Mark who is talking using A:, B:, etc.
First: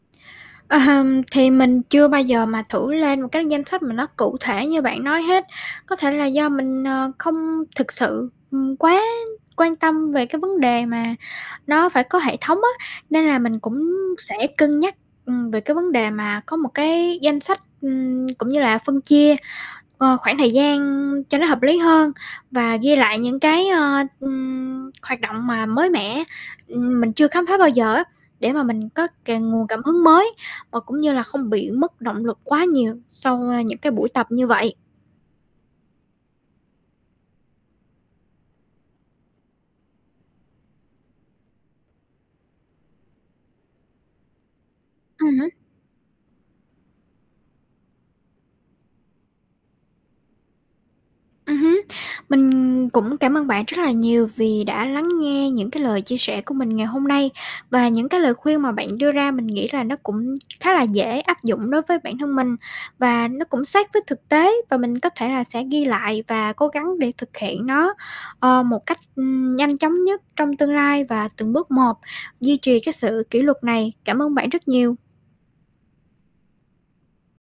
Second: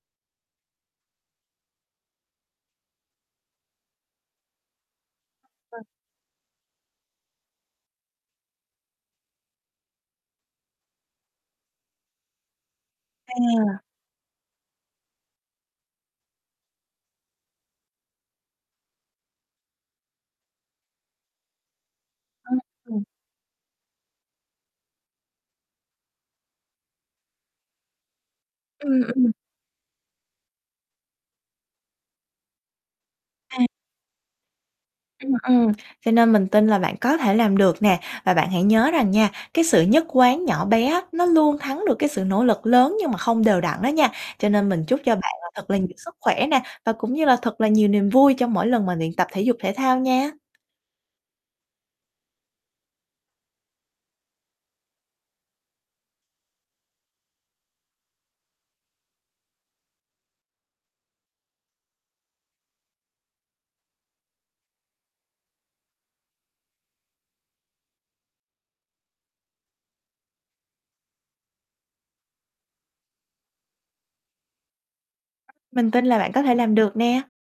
A: Ờ hừm, thì mình chưa bao giờ mà thử lên một cái danh sách mà nó cụ thể như bạn nói hết,
B: Ừm.
A: có thể là do mình, ờ, không thực sự, ừm, quá quan tâm về cái vấn đề mà nó phải có hệ thống á. Nên là mình
B: À.
A: cũng sẽ cân nhắc, ừm, về cái vấn đề mà có một cái danh sách, ừm, cũng như là phân chia, ờ, khoảng thời gian cho nó hợp lý hơn,
B: Ừm,
A: và ghi
B: ừm.
A: lại những cái, ơ, ừm, hoạt động mà mới mẻ, ừm, mình chưa khám phá bao giờ á, để mà mình
B: Ừm,
A: có c
B: ừm.
A: nguồn cảm hứng mới, và cũng như là không bị mất động lực quá nhiều sau, ơ,
B: À.
A: những cái buổi tập như vậy.
B: Ừm, ừm, cho nên mình tin là bạn có thể làm được nè. Và bạn hãy nhớ rằng nha, cái sự nhất quán nhỏ bé á nó luôn thắng được cái sự nỗ lực lớn nhưng mà không đều đặn đó nha. Cho nên mình chúc cho bạn
A: Ừm
B: là
A: hứm.
B: thật là nhiều sức khỏe nè, và cũng như là thật là nhiều niềm vui cho mỗi lần mà luyện tập thể dục thể thao nha.
A: Ừm hứm. Mình cũng cảm ơn bạn rất là nhiều vì đã lắng nghe những cái lời chia sẻ của mình ngày hôm nay. Và những cái lời khuyên mà bạn đưa ra mình nghĩ là nó cũng khá là dễ áp dụng đối với bản thân mình, và nó cũng sát với thực tế. Và mình có thể là sẽ ghi lại và cố gắng để thực hiện nó, ờ, một cách, ừm, nhanh chóng nhất trong tương lai và từng bước một duy trì cái sự kỷ luật này. Cảm ơn bạn rất nhiều.
B: Mình tin là bạn có thể làm được nè.